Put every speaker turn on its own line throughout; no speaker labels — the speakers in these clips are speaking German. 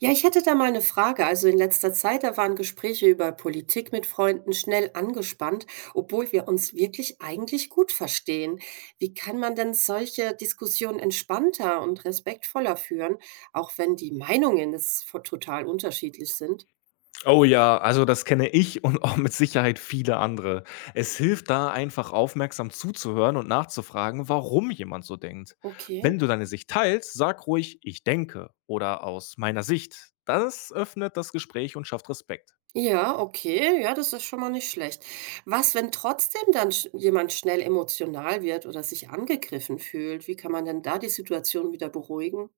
Ja, ich hätte da mal eine Frage. Also in letzter Zeit, da waren Gespräche über Politik mit Freunden schnell angespannt, obwohl wir uns wirklich eigentlich gut verstehen. Wie kann man denn solche Diskussionen entspannter und respektvoller führen, auch wenn die Meinungen jetzt total unterschiedlich sind?
Oh ja, also das kenne ich und auch mit Sicherheit viele andere. Es hilft da einfach aufmerksam zuzuhören und nachzufragen, warum jemand so denkt.
Okay.
Wenn du deine Sicht teilst, sag ruhig, ich denke oder aus meiner Sicht. Das öffnet das Gespräch und schafft Respekt.
Ja, okay, ja, das ist schon mal nicht schlecht. Was, wenn trotzdem dann jemand schnell emotional wird oder sich angegriffen fühlt? Wie kann man denn da die Situation wieder beruhigen?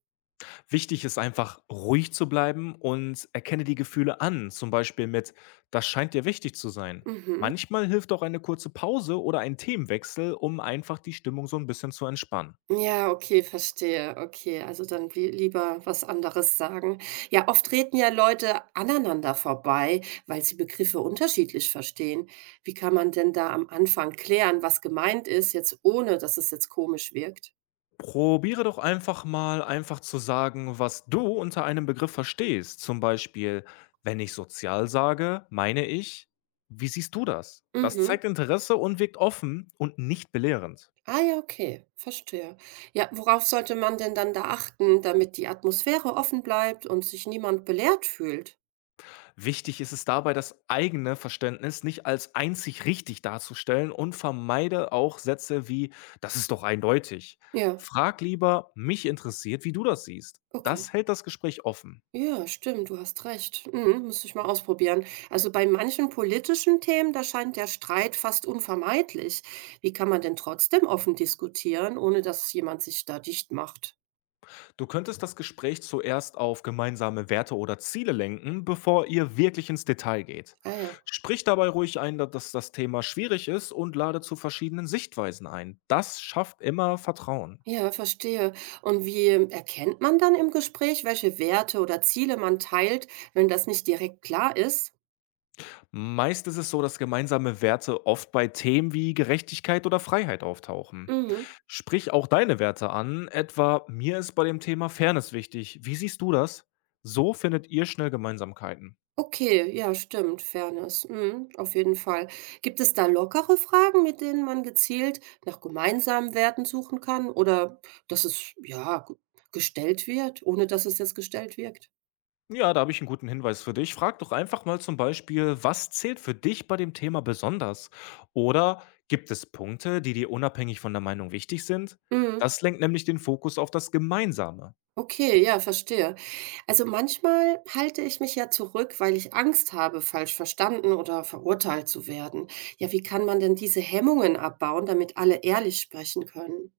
Wichtig ist einfach, ruhig zu bleiben und erkenne die Gefühle an, zum Beispiel mit, das scheint dir wichtig zu sein.
Mhm.
Manchmal hilft auch eine kurze Pause oder ein Themenwechsel, um einfach die Stimmung so ein bisschen zu entspannen.
Ja, okay, verstehe. Okay, also dann blie lieber was anderes sagen. Ja, oft reden ja Leute aneinander vorbei, weil sie Begriffe unterschiedlich verstehen. Wie kann man denn da am Anfang klären, was gemeint ist, jetzt ohne, dass es jetzt komisch wirkt?
Probiere doch einfach mal, einfach zu sagen, was du unter einem Begriff verstehst. Zum Beispiel, wenn ich sozial sage, meine ich, wie siehst du das? Das
Mhm.
zeigt Interesse und wirkt offen und nicht belehrend.
Ah ja, okay, verstehe. Ja, worauf sollte man denn dann da achten, damit die Atmosphäre offen bleibt und sich niemand belehrt fühlt?
Wichtig ist es dabei, das eigene Verständnis nicht als einzig richtig darzustellen und vermeide auch Sätze wie, das ist doch eindeutig.
Ja,
Frag lieber, mich interessiert, wie du das siehst.
okay.
Das hält das Gespräch offen.
Ja, stimmt, du hast recht. Mhm, müsste ich mal ausprobieren. Also bei manchen politischen Themen, da scheint der Streit fast unvermeidlich. Wie kann man denn trotzdem offen diskutieren, ohne dass jemand sich da dicht macht?
Du könntest das Gespräch zuerst auf gemeinsame Werte oder Ziele lenken, bevor ihr wirklich ins Detail geht.
Ah ja.
Sprich dabei ruhig ein, dass das Thema schwierig ist und lade zu verschiedenen Sichtweisen ein. Das schafft immer Vertrauen.
Ja, verstehe. Und wie erkennt man dann im Gespräch, welche Werte oder Ziele man teilt, wenn das nicht direkt klar ist?
Meist ist es so, dass gemeinsame Werte oft bei Themen wie Gerechtigkeit oder Freiheit auftauchen.
Mhm.
Sprich auch deine Werte an, etwa mir ist bei dem Thema Fairness wichtig. Wie siehst du das? So findet ihr schnell Gemeinsamkeiten.
Okay, ja, stimmt, Fairness. Mhm, auf jeden Fall. Gibt es da lockere Fragen, mit denen man gezielt nach gemeinsamen Werten suchen kann oder dass es ja gestellt wird, ohne dass es jetzt gestellt wirkt?
Ja, da habe ich einen guten Hinweis für dich. Frag doch einfach mal zum Beispiel: „Was zählt für dich bei dem Thema besonders?“ Oder: „Gibt es Punkte, die dir unabhängig von der Meinung wichtig sind?“
Mhm.
Das lenkt nämlich den Fokus auf das Gemeinsame.
Okay, ja, verstehe. Also manchmal halte ich mich ja zurück, weil ich Angst habe, falsch verstanden oder verurteilt zu werden. Ja, wie kann man denn diese Hemmungen abbauen, damit alle ehrlich sprechen können?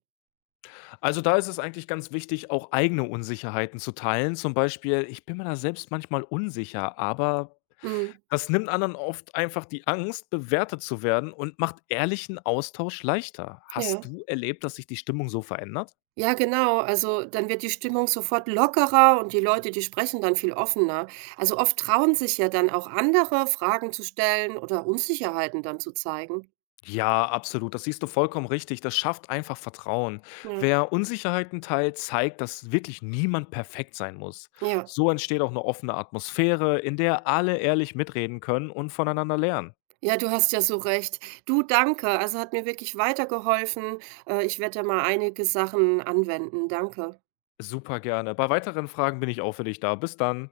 Also, da ist es eigentlich ganz wichtig, auch eigene Unsicherheiten zu teilen. Zum Beispiel: „Ich bin mir da selbst manchmal unsicher“, aber
Mhm.
das nimmt anderen oft einfach die Angst, bewertet zu werden und macht ehrlichen Austausch leichter. Hast
Ja.
du erlebt, dass sich die Stimmung so verändert?
Ja, genau. Also dann wird die Stimmung sofort lockerer und die Leute, die sprechen dann viel offener. Also oft trauen sich ja dann auch andere, Fragen zu stellen oder Unsicherheiten dann zu zeigen.
Ja, absolut. Das siehst du vollkommen richtig. Das schafft einfach Vertrauen.
Ja.
Wer Unsicherheiten teilt, zeigt, dass wirklich niemand perfekt sein muss.
Ja.
So entsteht auch eine offene Atmosphäre, in der alle ehrlich mitreden können und voneinander lernen.
Ja, du hast ja so recht. Du, danke. Also hat mir wirklich weitergeholfen. Ich werde ja mal einige Sachen anwenden. Danke.
Super gerne. Bei weiteren Fragen bin ich auch für dich da. Bis dann.